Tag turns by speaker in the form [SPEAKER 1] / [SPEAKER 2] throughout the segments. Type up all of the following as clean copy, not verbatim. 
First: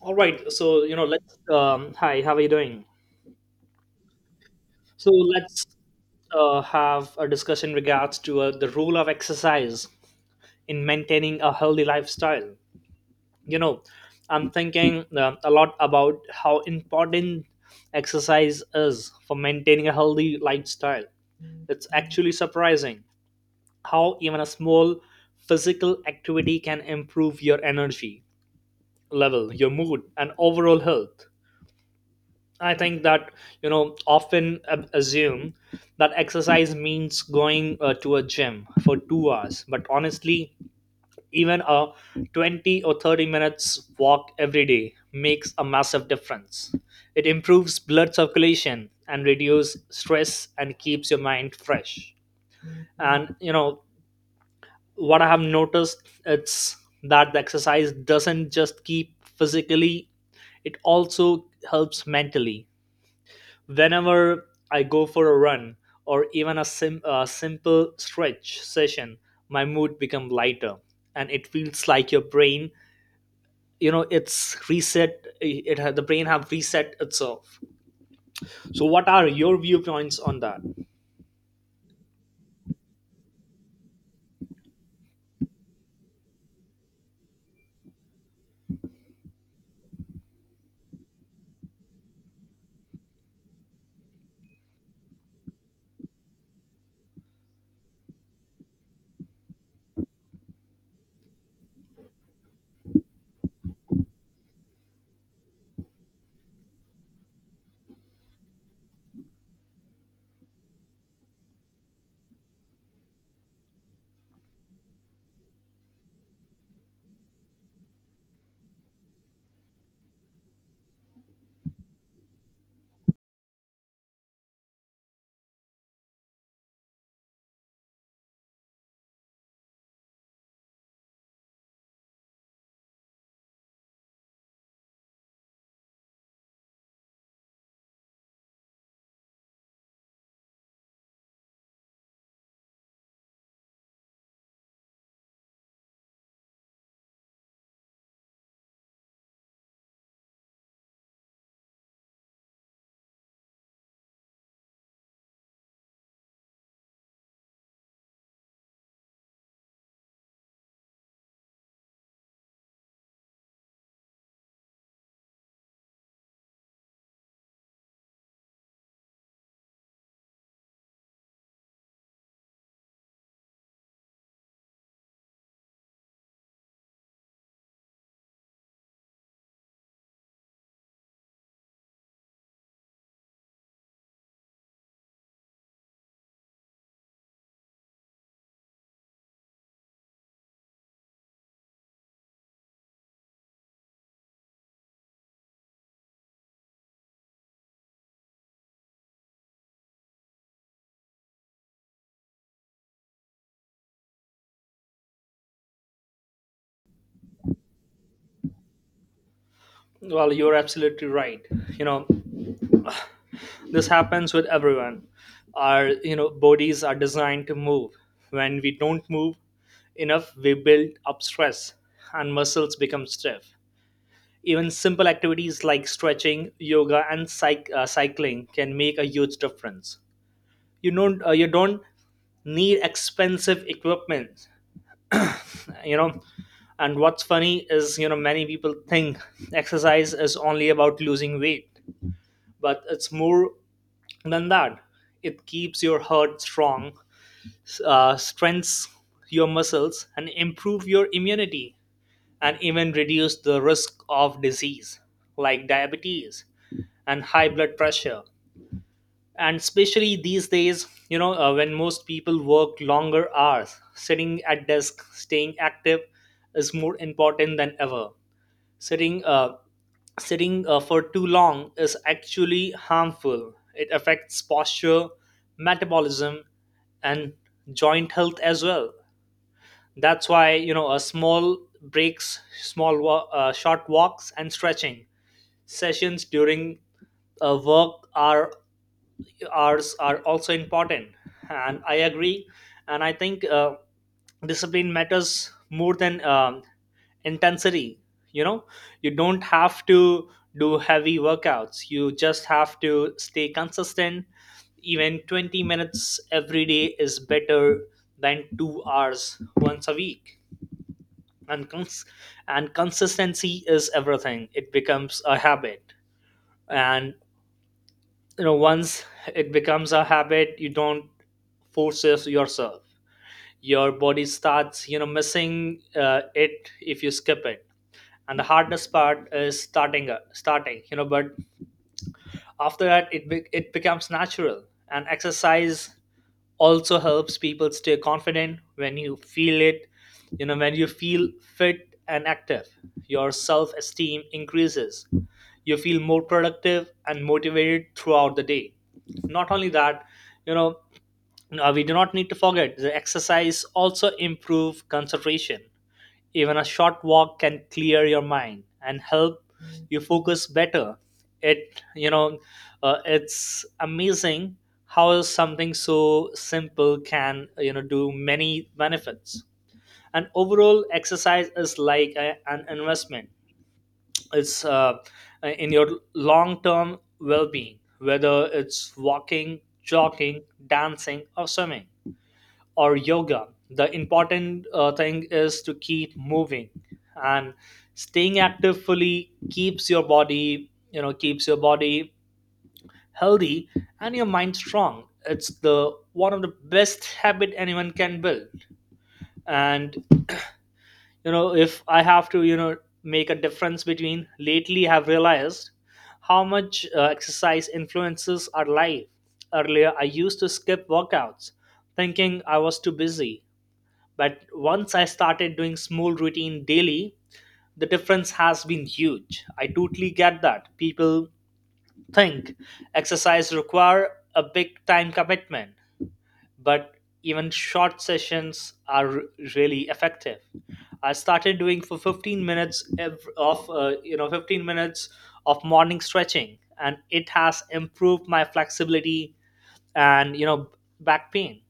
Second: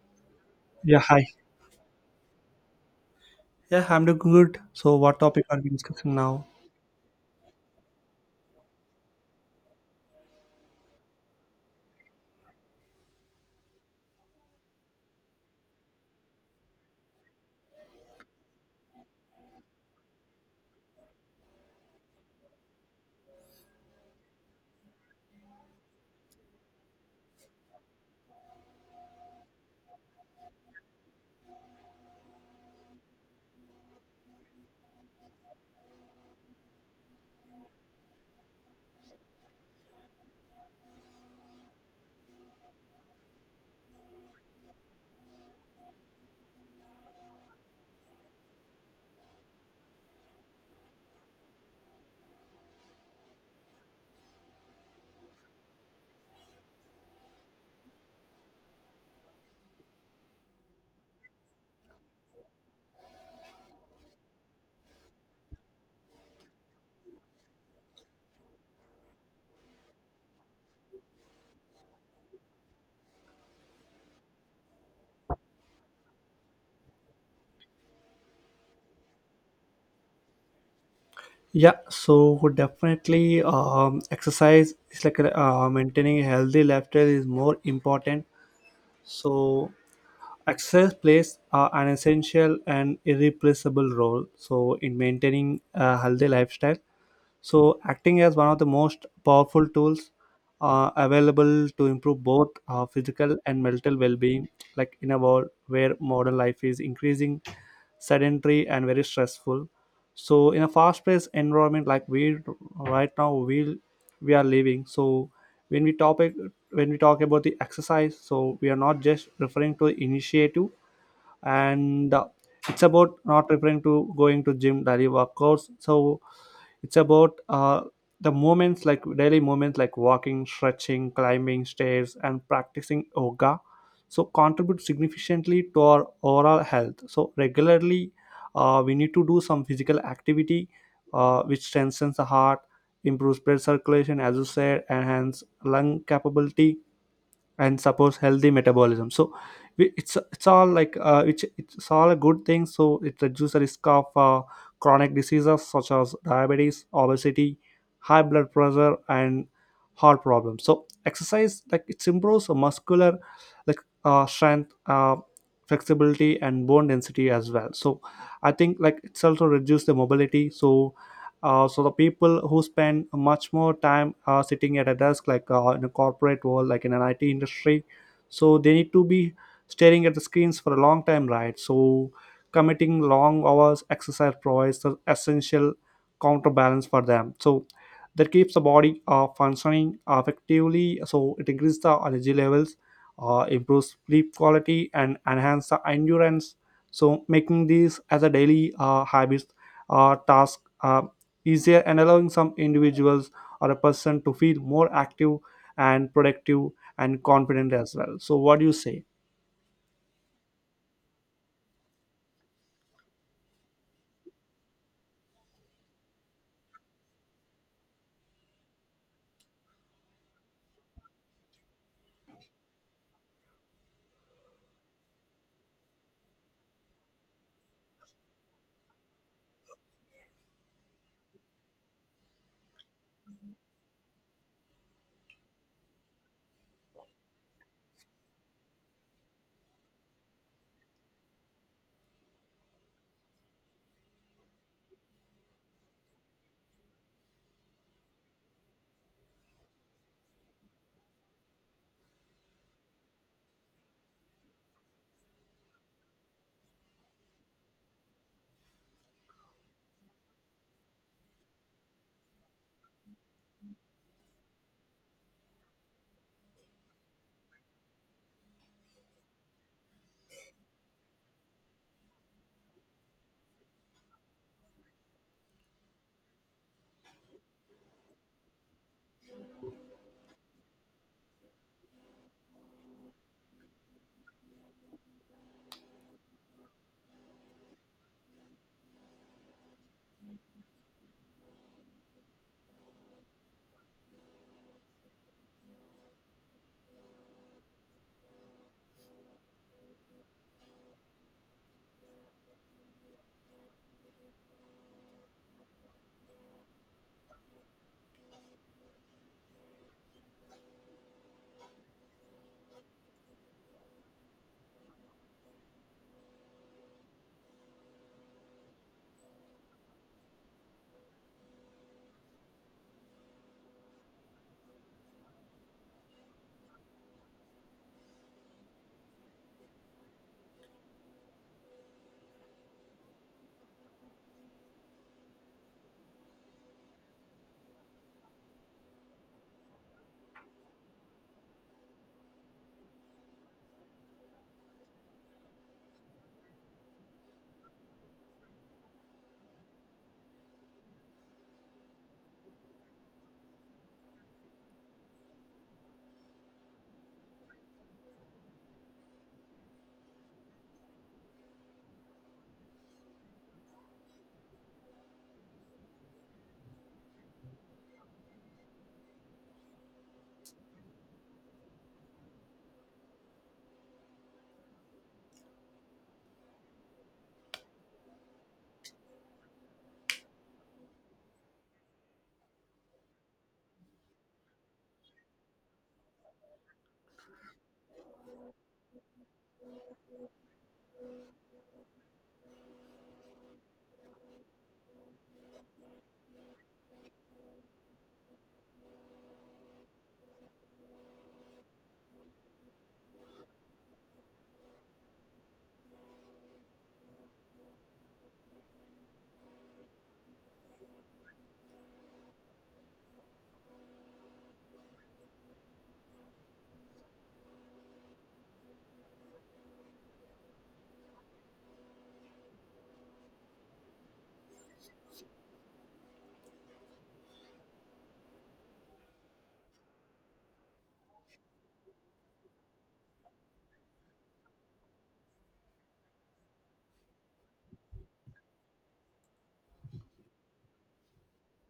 [SPEAKER 1] All right, so you
[SPEAKER 2] Yeah,
[SPEAKER 1] know,
[SPEAKER 2] hi.
[SPEAKER 1] let's. Hi, how are you doing?
[SPEAKER 2] Yeah, I'm doing good. So,
[SPEAKER 1] So
[SPEAKER 2] what topic are
[SPEAKER 1] let's
[SPEAKER 2] we discussing now?
[SPEAKER 1] uh, have a discussion regards to the role of exercise in maintaining a healthy lifestyle. You know, I'm thinking a lot about how important exercise is for maintaining a healthy lifestyle. It's actually surprising how even a small physical activity can improve your energy level, your mood, and overall health. I think that assume that exercise means going to a gym for 2 hours, but honestly even a 20 or 30 minutes walk every day makes a massive difference. It improves blood circulation and reduces stress and keeps your mind fresh. And you know what, I have noticed it's that the exercise doesn't just keep physically, it also helps mentally. Whenever I go for a run or a simple stretch session, my mood becomes lighter, and it feels like your brain, you know, it's reset. It ha- the brain have reset itself. So, what are your viewpoints on that?
[SPEAKER 2] Yeah, so definitely, exercise is like maintaining a healthy lifestyle is more important. So, exercise plays an essential and irreplaceable role, so in maintaining a healthy lifestyle. So acting as one of the most powerful tools available to improve both physical and mental well-being, like in a world where modern life is increasing sedentary and very stressful. So in a fast-paced environment, like we right now, we are living. So when we topic when we talk about the exercise, so we are not just referring to initiative and it's about not referring to going to gym daily workouts. So it's about the moments, like daily moments, like walking, stretching, climbing stairs, and practicing yoga, so contribute significantly to our overall health. So regularly, we need to do some physical activity, which strengthens the heart, improves blood circulation, as you said, enhance lung capability, and suppose healthy metabolism. So it's all, like, it's all a good thing. So it reduces the risk of chronic diseases such as diabetes, obesity, high blood pressure, and heart problems. So exercise, like, it improves the muscular, like, strength, flexibility, and bone density as well. So I think, like, it's also reduce the mobility. So so the people who spend much more time sitting at a desk, like in a corporate world, like in an IT industry, so they need to be staring at the screens for a long time, right? So committing long hours, exercise provides the essential counterbalance for them. So that keeps the body functioning effectively. So it increases the energy levels, improves sleep quality, and enhance the endurance. So making these as a daily habit, task easier, and allowing some individuals or a person to feel more active and productive and confident as well. So what do you say?
[SPEAKER 1] Well, you're absolutely right. You know, this happens with everyone. Our bodies are designed to move. When we don't move enough, we build up stress, and muscles become stiff. Even simple activities like stretching, yoga, and cycling can make a huge difference. You don't need expensive equipment, you know. And what's funny is, many people think exercise is only about losing weight, but it's more than that. It keeps your heart strong, strengthens your muscles, and improve your immunity, and even reduce the risk of disease like diabetes and high blood pressure. And especially these days, when most people work longer hours sitting at desk, staying active is more important than ever. Sitting uh, sitting uh, for too long is actually harmful. It affects posture, metabolism, and joint health as well. That's why, you know, a small breaks, short walks and stretching sessions during a work are hours are also important. And I agree, and I think discipline matters more than intensity. you know you don't have to do heavy workouts, you just have to stay consistent. Even 20 minutes every day is better than 2 hours once a week. and cons- and consistency is everything. It becomes a habit, and once it becomes a habit, you don't force yourself. Your body starts, you know, missing it if you skip it. And the hardest part is starting, but after that, it becomes natural. And exercise also helps people stay confident. When you feel it you know when you feel fit and active, your self esteem increases. You feel more productive and motivated throughout the day. Not only that, you know we do not need to forget the exercise also improve concentration. Even a short walk can clear your mind and help you focus better. It you know It's amazing how something so simple can do many benefits. And overall, exercise is like an investment. It's in your long-term well-being, whether it's walking, jogging, dancing, or swimming or yoga. The important thing is to keep moving and staying active fully. Keeps your body, keeps your body healthy and your mind strong. It's the one of the best habit anyone can build. And if I have to make a difference between, lately I've realized how much exercise influences our life. Earlier I used to skip workouts thinking I was too busy. But once I started doing small routine daily, the difference has been huge. I totally get that. People think exercise require a big time commitment, but even short sessions are really effective. I started doing for 15 minutes of morning stretching and it has improved my flexibility and back pain.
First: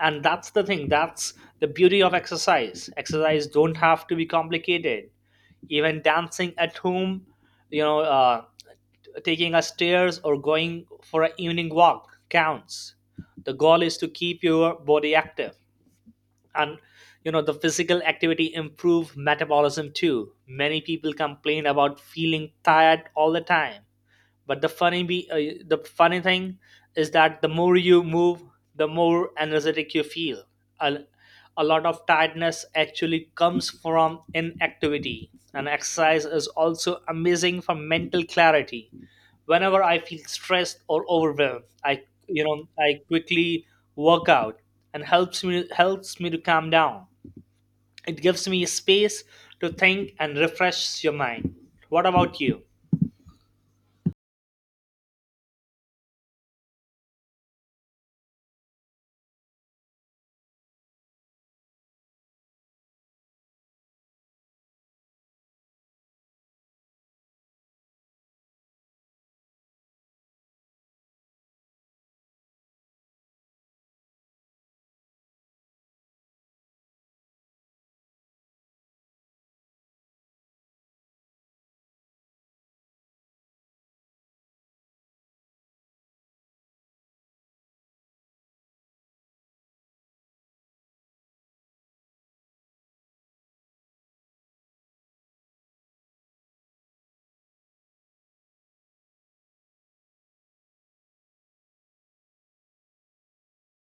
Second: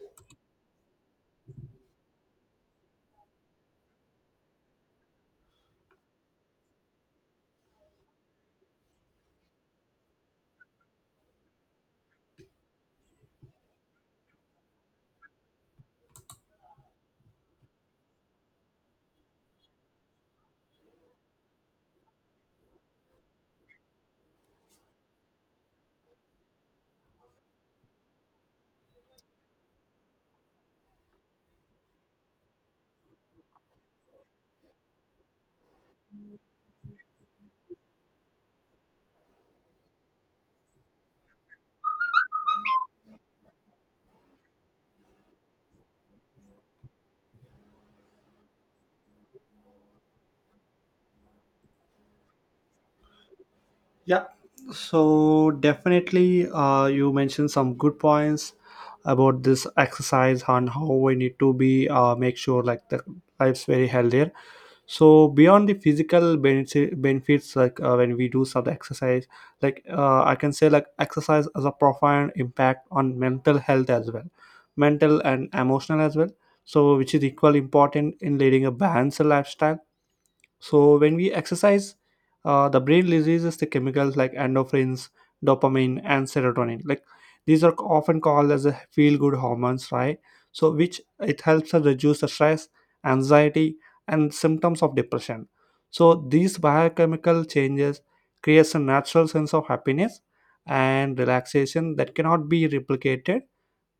[SPEAKER 1] And that's the beauty of exercise. Exercise don't have to be complicated. Even dancing at home, you know uh, taking a stairs or going for an evening walk counts. The goal is to keep your body active. And the physical activity improve metabolism. Too many people complain about feeling tired all the time, but the funny thing is that the more you move, the more energetic you feel. A, a lot of tiredness actually comes from inactivity, and exercise is also amazing for mental clarity. Whenever I feel stressed or overwhelmed, I you know I quickly work out, and helps me to calm down. It gives me space to think and refresh your mind. What about you?
[SPEAKER 2] Yeah, so definitely, you mentioned some good points about this exercise and how we need to be make sure like the life's very healthier. So beyond the physical benefits, like when we do some exercise, like I can say like exercise has a profound impact on mental health as well, mental and emotional as well. So which is equally important in leading a balanced lifestyle. So when we exercise, the brain releases the chemicals like endorphins, dopamine, and serotonin. Like these are often called as a feel-good hormones, right? So which it helps us reduce the stress, anxiety, and symptoms of depression. So these biochemical changes creates a natural sense of happiness and relaxation that cannot be replicated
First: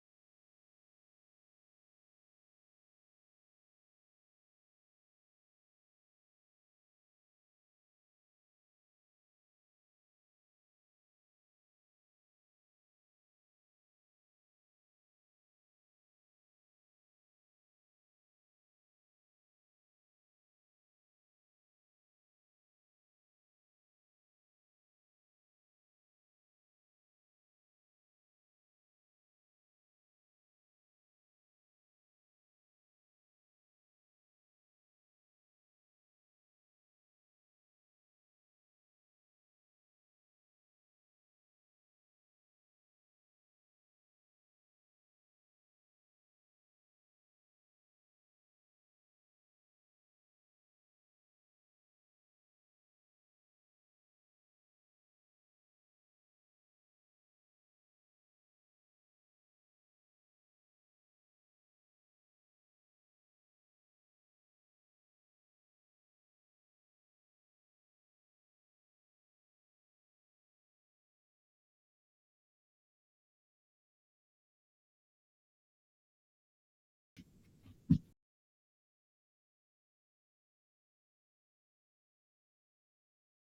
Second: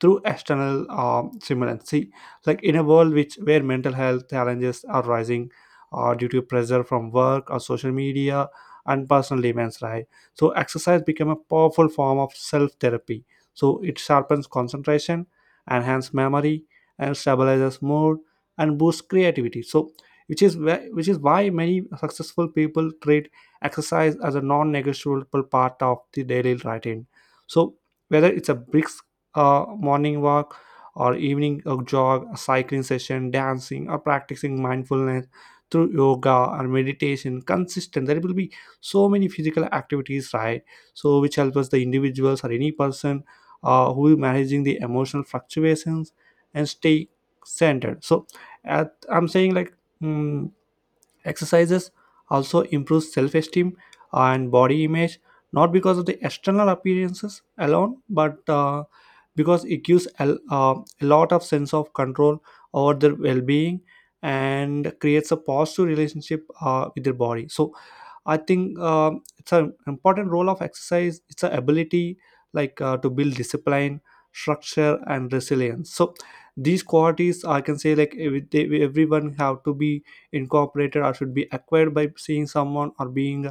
[SPEAKER 2] through external stimulants. See, like in a world which where mental health challenges are rising due to pressure from work or social media and personal demands, right? So exercise become a powerful form of self therapy. So it sharpens concentration, enhances memory, and stabilizes mood and boosts creativity. So which is why many successful people treat exercise as a non-negotiable part of the daily routine. So whether it's a brisk a morning walk or evening a jog, a cycling session, dancing, or practicing mindfulness through yoga or meditation consistent, there will be so many physical activities, right? So which help us the individuals or any person who is managing the emotional fluctuations and stay centered. So I'm saying like mm exercises also improve self esteem and body image, not because of the external appearances alone, but because it gives a lot of sense of control over their well being and creates a positive relationship with their body. So, I think it's an important role of exercise. It's an ability, like, to build discipline, structure, and resilience. So these qualities, I can say, like everyone have to be incorporated or should be acquired by seeing someone or being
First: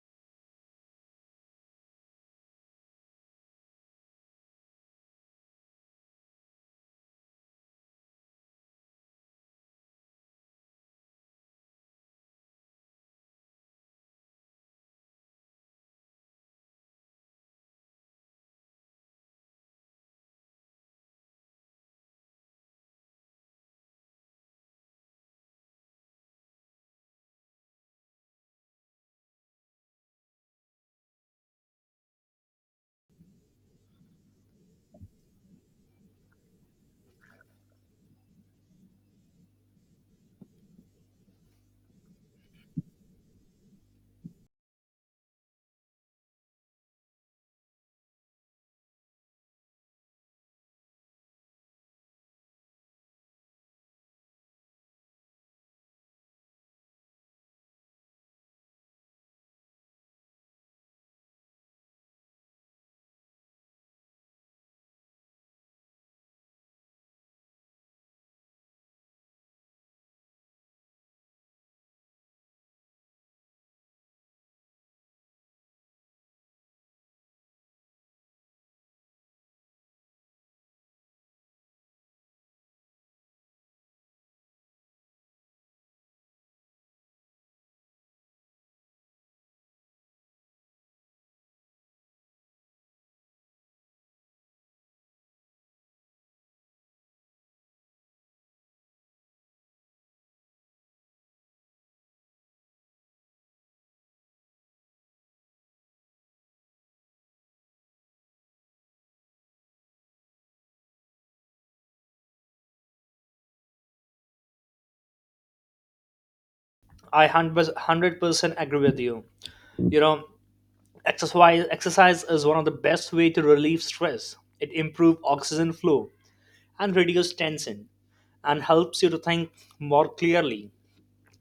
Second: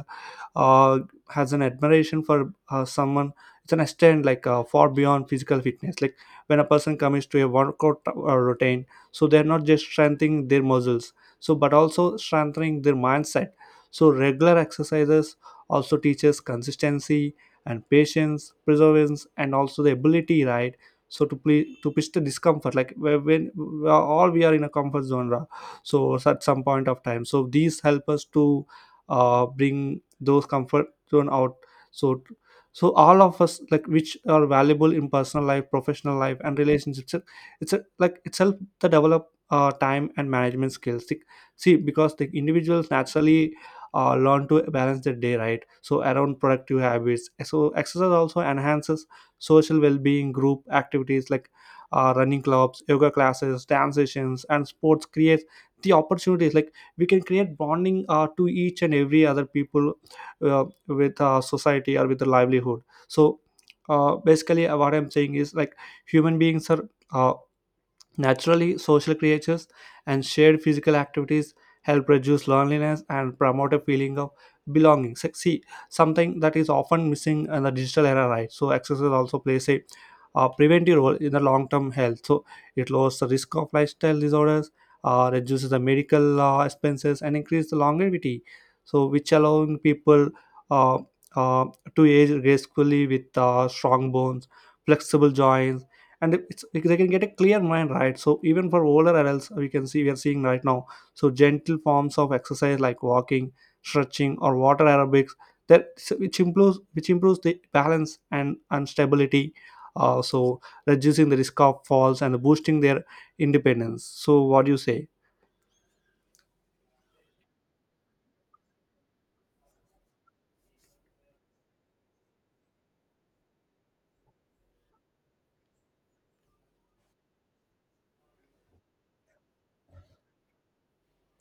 [SPEAKER 2] uh, has an admiration for someone. It's an extent, like far beyond physical fitness. Like when a person commits to a workout routine, so they're not just strengthening their muscles, so but also strengthening their mindset. So regular exercises also teaches consistency and patience, perseverance, and also the ability, right? So to push the discomfort, like when all we are in a comfort zone so at some point of time, so these help us to bring those comfort zone out. So, so all of us, like, which are valuable in personal life, professional life, and relationships. It's a, it's a, like itself the develop time and management skills. See see, because the individuals naturally learn to balance their day, right? So around productive habits, so exercise also enhances social well-being. Group activities like running clubs, yoga classes, dance sessions, and sports creates the opportunities, like we can create bonding to each and every other people with society or with the livelihood. So basically what I'm saying is like human beings are uh, naturally social creatures, and shared physical activities help reduce loneliness and promote a feeling of belonging. See, something that is often missing in the digital era, right? So, exercise also plays a preventive role in the long term health. So, it lowers the risk of lifestyle disorders, reduces the medical expenses, and increases the longevity. So, which allowing people uh, uh, to age gracefully with strong bones, flexible joints, and it's, they can get a clear mind, right? So even for older adults, we can see we are seeing right now. So gentle forms of exercise like walking, stretching, or water aerobics that which improves the balance and stability, so reducing the risk of falls and boosting their independence. So what do you say?
[SPEAKER 1] I 100% agree with you. You know, exercise is one of the best way to relieve stress. It improves oxygen flow and reduce tension, and helps you to think more clearly.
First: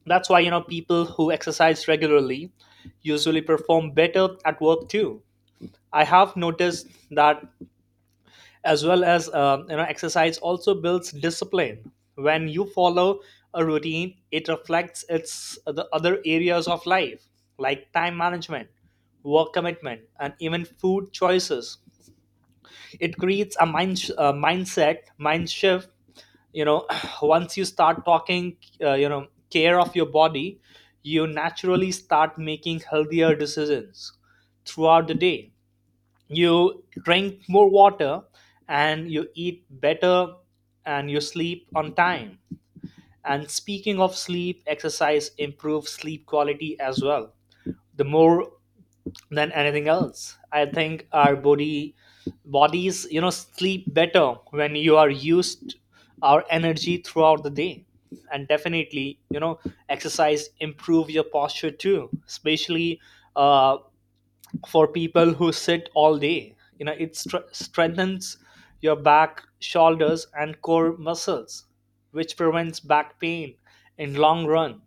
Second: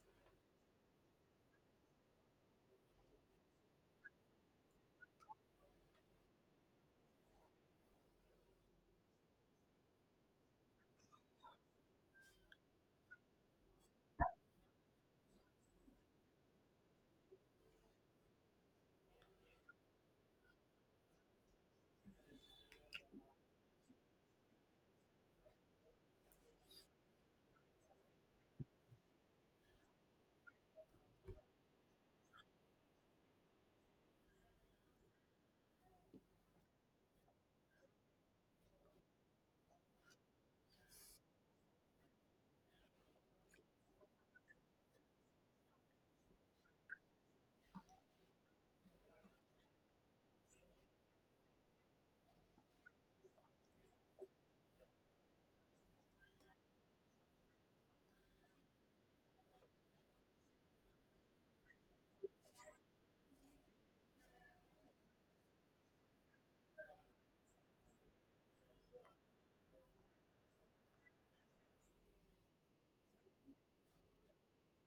[SPEAKER 1] That's why, people who exercise regularly usually perform better at work too. I have noticed that as well. As exercise also builds discipline. When you follow a routine, it reflects its the other areas of life like time management, work commitment, and even food choices. It creates a mind sh- mindset mind shift. You know, once you start talking care of your body, you naturally start making healthier decisions throughout the day. You drink more water, and you eat better, and you sleep on time. And speaking of sleep, exercise improves sleep quality as well. The more than anything else, I think our body bodies sleep better when you are used our energy throughout the day. And definitely, exercise improve your posture too, especially uh, for people who sit all day. You know, it strengthens your back, shoulders, and core muscles, which prevents back pain in long run.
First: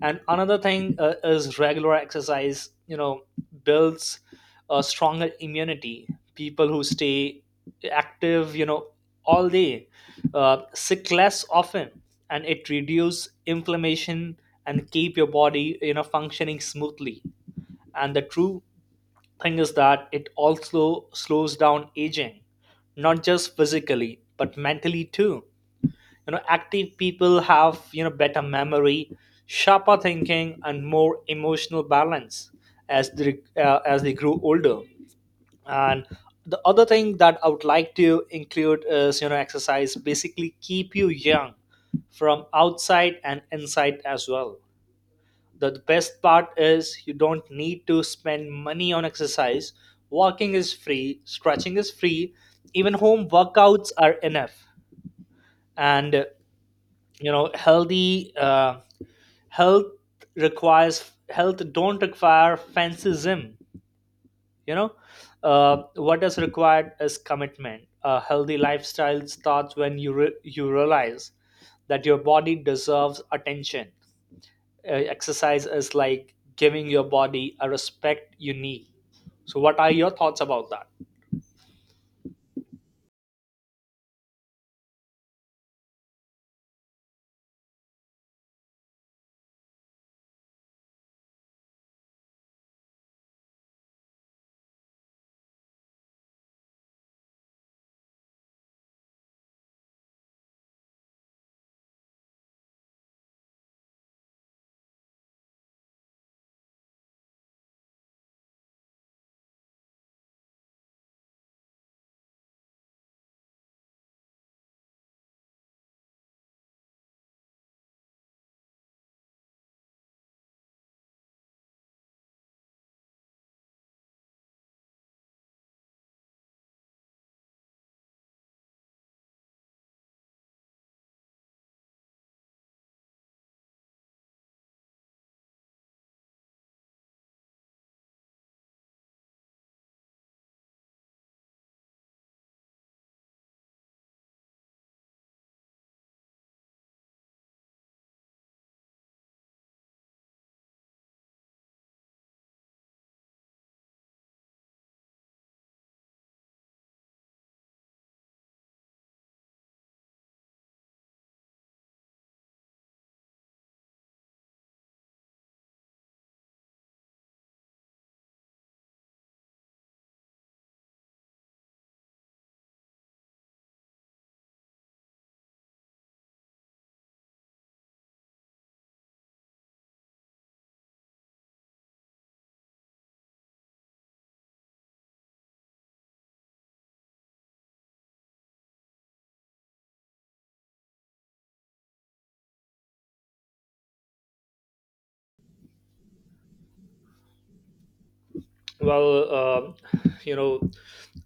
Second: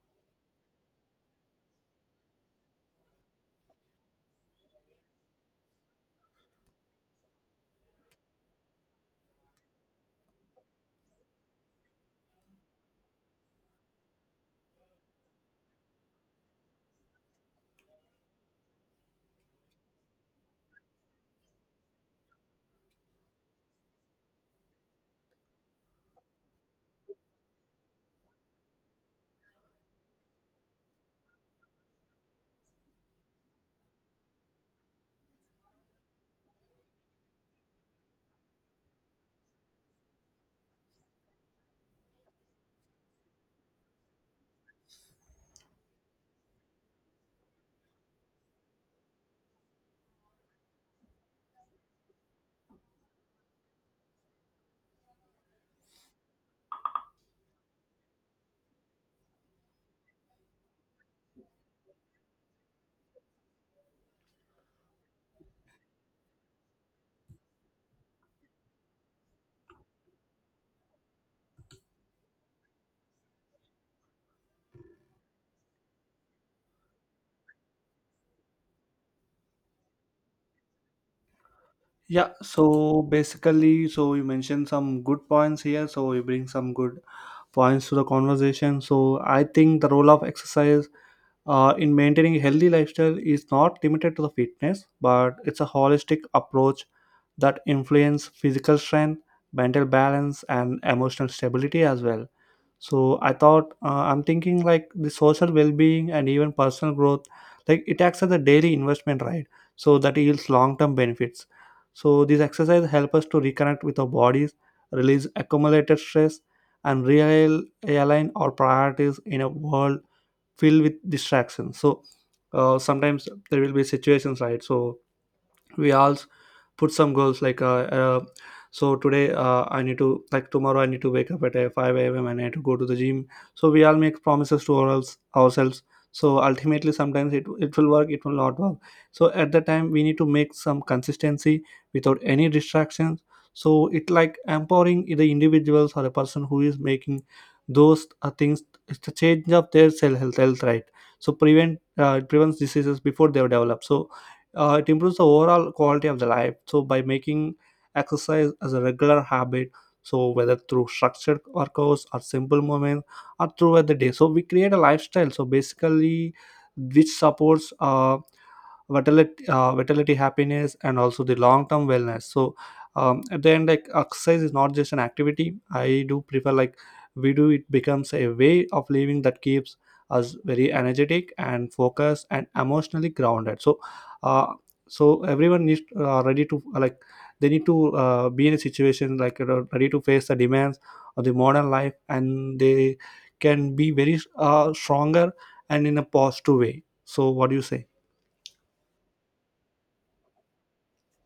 [SPEAKER 1] And another thing is regular exercise. Builds a stronger immunity. People who stay active, all day, sick less often, and it reduces inflammation and keep your body, functioning smoothly. And the true thing is that it also slows down aging, not just physically, but mentally too. You know, active people have, better memory, sharper thinking, and more emotional balance as as they grow older. And the other thing that I would like to include is, exercise basically keep you young from outside and inside as well. The best part is you don't need to spend money on exercise. Walking is free, stretching is free, even home workouts are enough. And you know, healthy health requires health don't require fancy gym. You know, what is required is commitment. A healthy lifestyle starts when you realize that your body deserves attention. Exercise is like giving your body a respect you need. So what are your thoughts about that?
[SPEAKER 2] Yeah, so basically, so you mentioned some good points here. So you bring some good points to the conversation. So I think the role of exercise in maintaining a healthy lifestyle is not limited to the fitness, but it's a holistic approach that influences physical strength, mental balance, and emotional stability as well. So I thought, I'm thinking like the social well-being and even personal growth, like it acts as a daily investment, right? So that yields long-term benefits. So these exercises help us to reconnect with our bodies, release accumulated stress, and real align our priorities in a world filled with distractions. So sometimes there will be situations, right? So we all put some goals, like so today, I need to, like tomorrow I need to wake up at 5 a.m. and I need to go to the gym. So we all make promises to ourselves, so ultimately sometimes it will work, it will not work. So at that time we need to make some consistency without any distractions. So it, like, empowering the individuals or a person who is making those things, it's the change of their cell health, right? So prevent it prevents diseases before they develop. So it improves the overall quality of the life. So by making exercise as a regular habit, so whether through structured workouts or simple movements or throughout the day, so we create a lifestyle, so basically which supports vitality, happiness, and also the long term wellness. So at the end, like exercise is not just an activity I do prefer, like we do, it becomes a way of living that keeps us very energetic and focused and emotionally grounded. So uh, so everyone needs ready to, like they need to, be in a situation like, you know, ready to face the demands of the modern life, and they can be very stronger and in a positive way. So what do you say?
[SPEAKER 1] Well, you know,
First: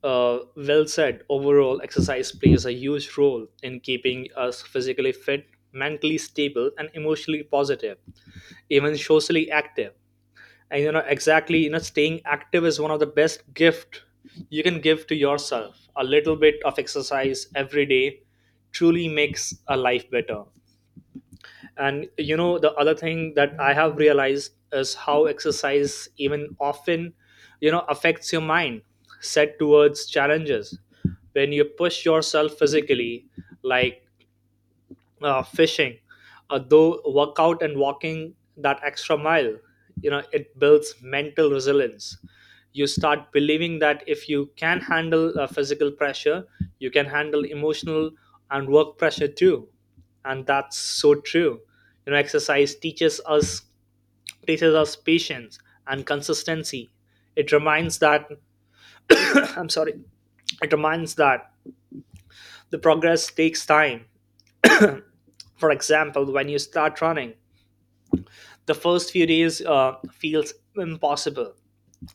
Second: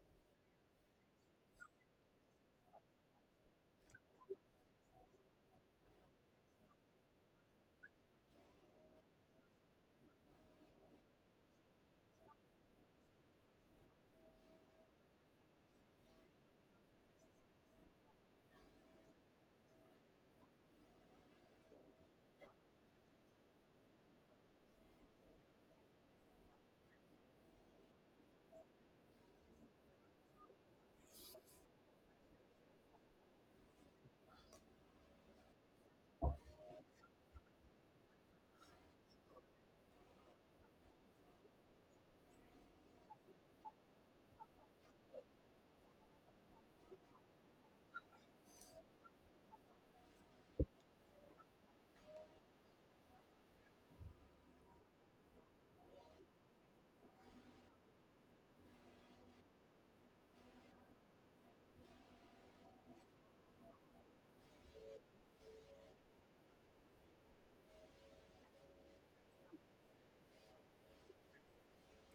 [SPEAKER 1] uh, well said. Overall, exercise plays a huge role in keeping us physically fit, mentally stable, and emotionally positive, even socially active. And exactly, staying active is one of the best gift you can give to yourself. A little bit of exercise every day truly makes a life better. And the other thing that I have realized is how exercise even often affects your mind set towards challenges. When you push yourself physically, like fishing, though workout and walking that extra mile, you know, it builds mental resilience. You start believing that if you can handle physical pressure, you can handle emotional and work pressure too, and that's so true. You know, exercise teaches us patience and consistency. It reminds that I'm sorry. It reminds that the progress takes time. For example, when you start running, the first few days feels impossible,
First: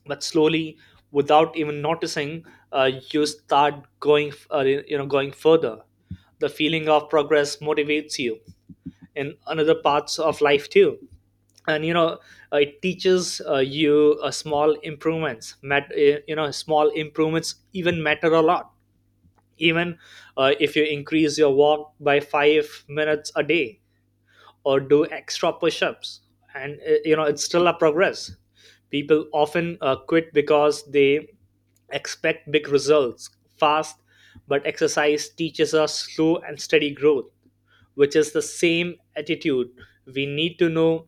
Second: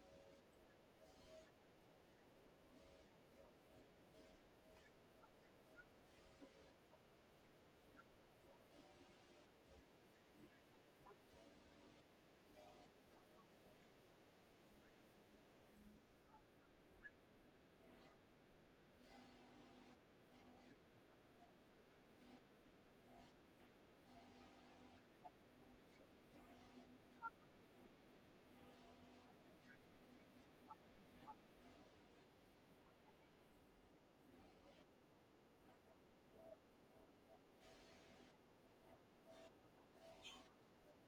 [SPEAKER 1] but slowly, without even noticing, you start going further. The feeling of progress motivates you in another parts of life too, and it teaches you small improvements. Mat- you know, small improvements even matter a lot. Even if you increase your walk by 5 minutes a day or do extra push-ups, and it's still a progress. People often quit because they expect big results fast, but exercise teaches us slow and steady growth, which is the same attitude we need to know,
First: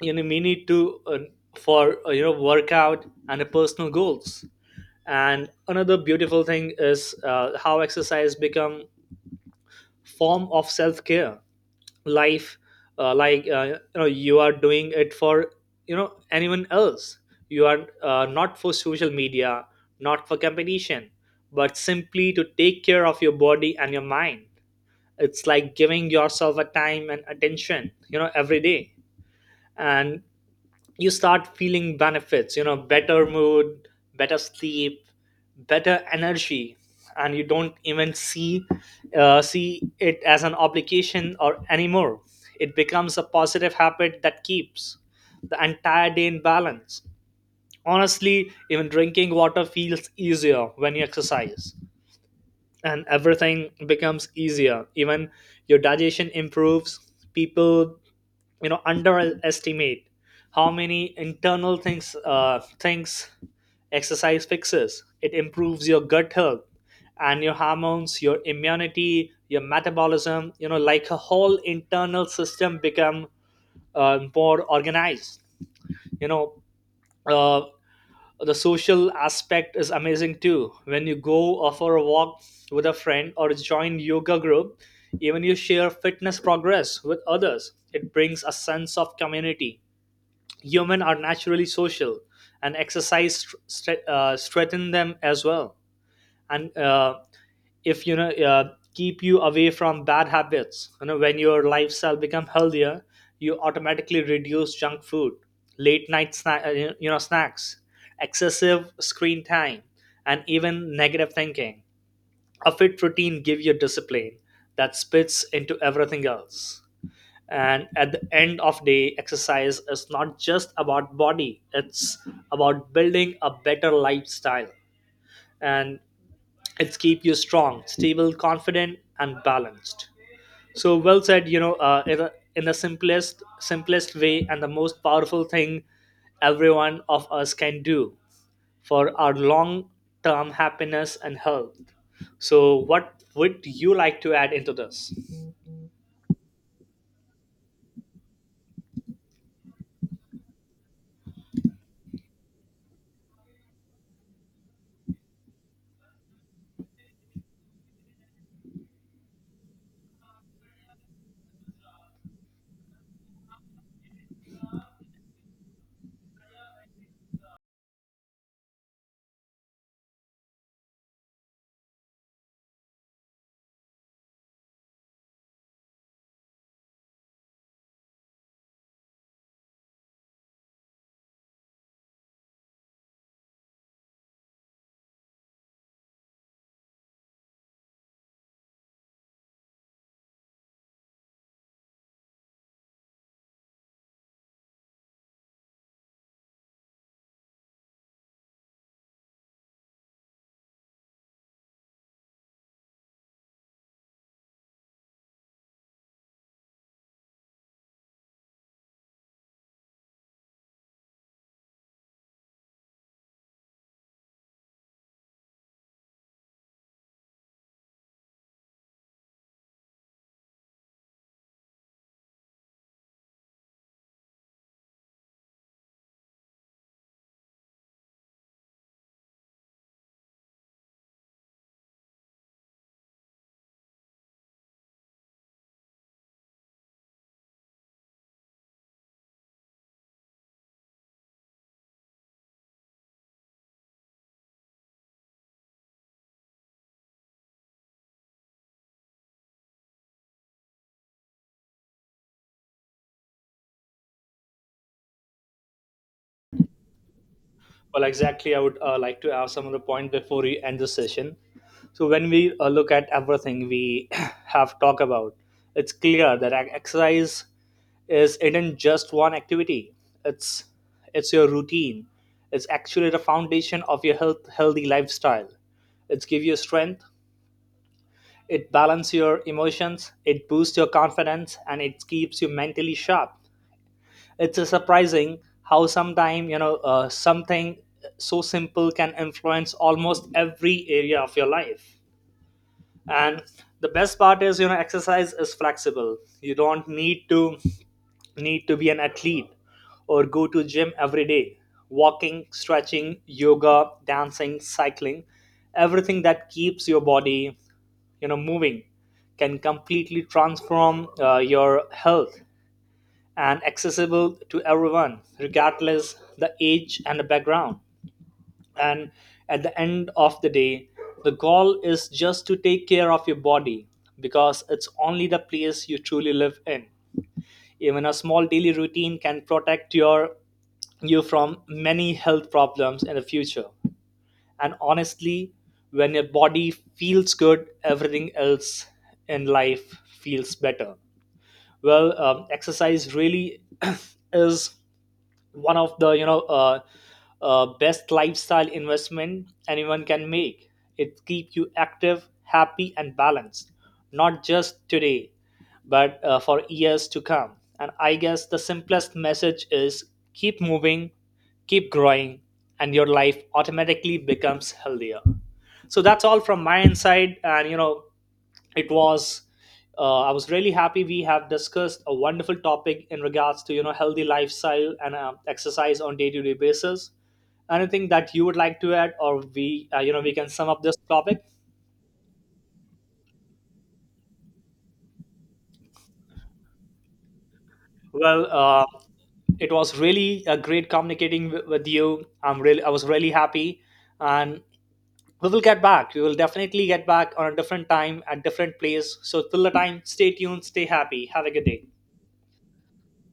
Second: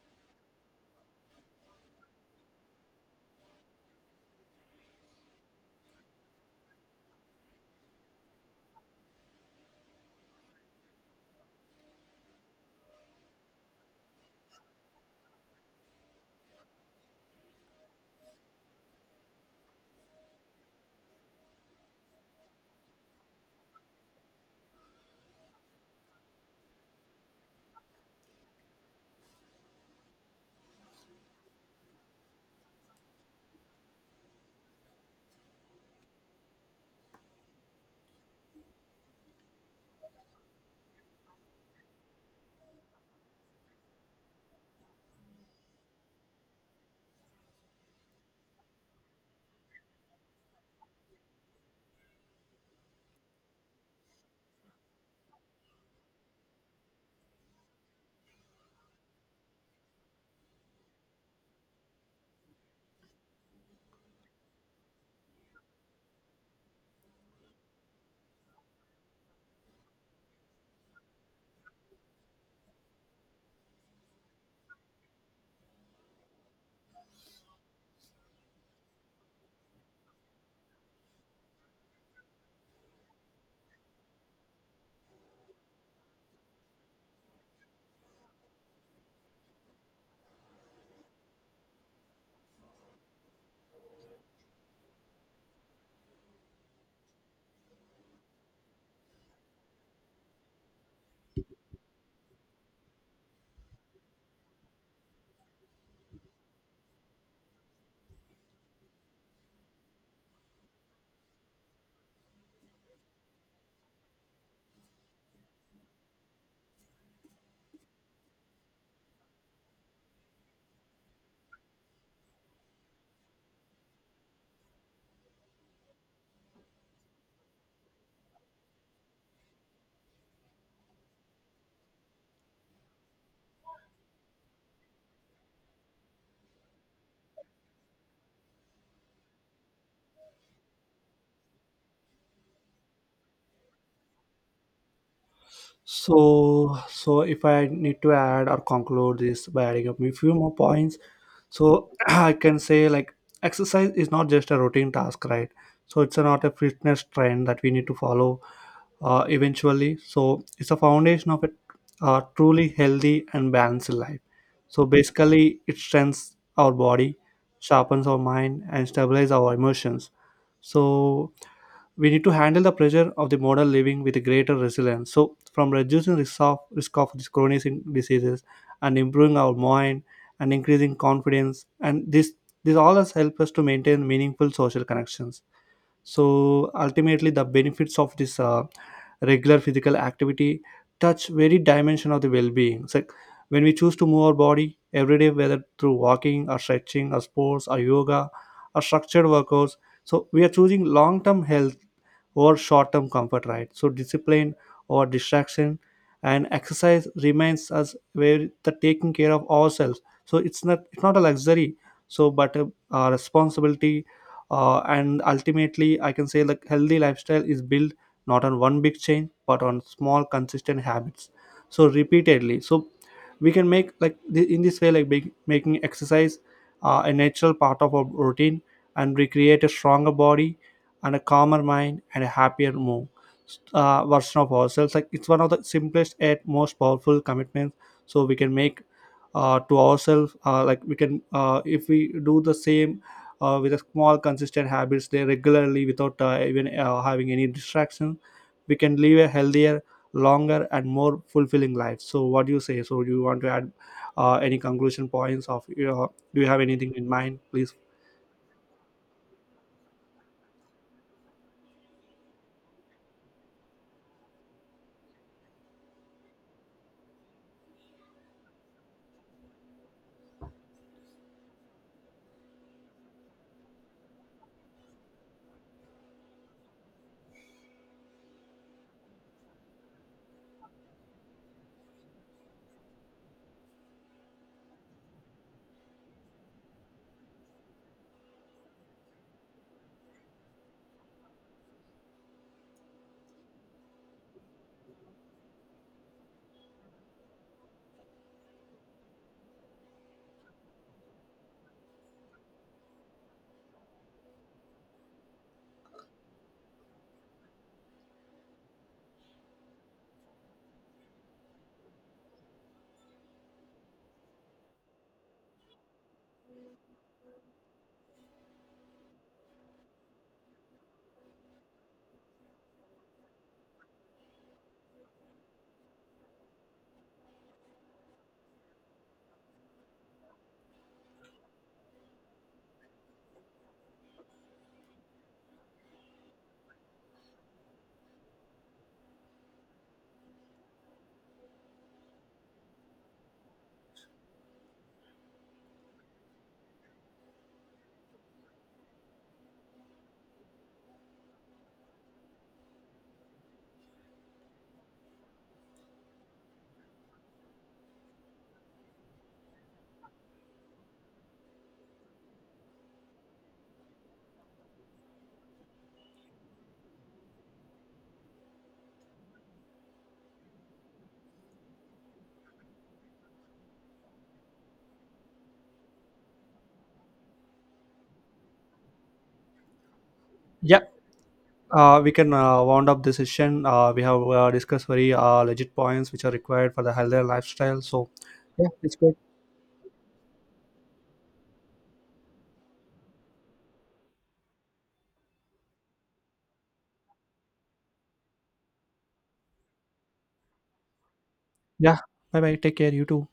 [SPEAKER 1] you know, we need to for workout and the personal goals. And another beautiful thing is how exercise become form of self-care life. Like, you are doing it for, you know, anyone else. You are not for social media, not for competition, but simply to take care of your body and your mind. It's like giving yourself a time and attention, you know, every day. And you start feeling benefits, you know, better mood, better sleep, better energy. And you don't even see it as an obligation or anymore. It becomes a positive habit that keeps the entire day in balance. Honestly, even drinking water feels easier when you exercise, and everything becomes easier. Even your digestion improves. People, you know, underestimate how many internal things exercise fixes. It improves your gut health and your hormones, your immunity, your metabolism, you know, like a whole internal system become more organized, you know. uh, the social aspect is amazing too when you go or for a walk with a friend or join yoga group. Even you share fitness progress with others, it brings a sense of community. Humans are naturally social, and exercise strengthen them as well. And if keep you away from bad habits. When your lifestyle become healthier, you automatically reduce junk food, late night snacks, excessive screen time, and even negative thinking. A fit routine give you discipline that spits into everything else, and at the end of day, exercise is not just about body, it's about building a better lifestyle, and it's keep you strong, stable, confident, and balanced. So well said, you know, in the simplest way and the most powerful thing everyone of us can do for our long term happiness and health. So what would you like to add into this?
[SPEAKER 2] So, so if I need to add or conclude this by adding up a few more points, so I can say like exercise is not just a routine task, right? So it's not a fitness trend that we need to follow eventually. So it's a foundation of a truly healthy and balanced life. So basically, it strengthens our body, sharpens our mind, and stabilizes our emotions. So we need to handle the pressure of the modern living with a greater resilience. So, from reducing risk of these chronic diseases and improving our mind and increasing confidence, and this all has helped us to maintain meaningful social connections. So ultimately the benefits of this regular physical activity touch very dimension of the well-being. So when we choose to move our body every day, whether through walking or stretching or sports or yoga or structured workouts, so we are choosing long-term health or short-term comfort, right? So discipline or distraction, and exercise remains us where the taking care of ourselves. So it's not a luxury, so but a responsibility. And ultimately, I can say like healthy lifestyle is built not on one big change but on small consistent habits, so repeatedly. So we can make, like in this way, like big, making exercise a natural part of our routine, and we create a stronger body and a calmer mind and a happier move version of ourselves. Like it's one of the simplest yet most powerful commitments so we can make to ourselves, like we can, if we do the same with a small consistent habits there regularly without even having any distraction, we can live a healthier, longer, and more fulfilling life. So what do you say? So do you want to add any conclusion points of your? Do you have anything in mind, please?
[SPEAKER 1] Well, exactly. I would like to have some other point before we end the session. So when we look at everything we have talked about, it's clear that exercise is isn't just one activity. It's it's your routine. It's actually the foundation of your healthy lifestyle. It gives you strength. It balances your emotions. It boosts your confidence, and it keeps you mentally sharp. It's surprising how sometime, you know, something so simple can influence almost every area of your life. And the best part is, you know, exercise is flexible. You don't need to be an athlete or go to gym every day. Walking, stretching, yoga, dancing, cycling, everything that keeps your body, you know, moving can completely transform your health and accessible to everyone regardless the age and the background, and at the end of the day, the goal is just to take care of your body, because it's only the place you truly live in. Even a small daily routine can protect you from many health problems in the future. And honestly, when your body feels good, everything else in life feels better. Well, exercise really is one of the, you know, best lifestyle investment anyone can make. It keeps you active, happy, and balanced, not just today, but for years to come. And I guess the simplest message is keep moving, keep growing, and your life automatically becomes healthier. So that's all from my inside, and, you know, it was I was really happy we have discussed a wonderful topic in regards to, you know, healthy lifestyle and exercise on day-to-day basis. Anything that you would like to add, or we we can sum
[SPEAKER 2] Yeah,
[SPEAKER 1] up this topic?
[SPEAKER 2] we can wound up this session. We have discussed very legit points which are required for the healthier lifestyle, so
[SPEAKER 1] Well,
[SPEAKER 2] yeah, it's good.
[SPEAKER 1] it was really a great communicating with you. I was really happy, and we will definitely get back on a different time at different place. So till the time, stay tuned, stay happy, have a good day.
[SPEAKER 2] Yeah, bye bye, take care, you too.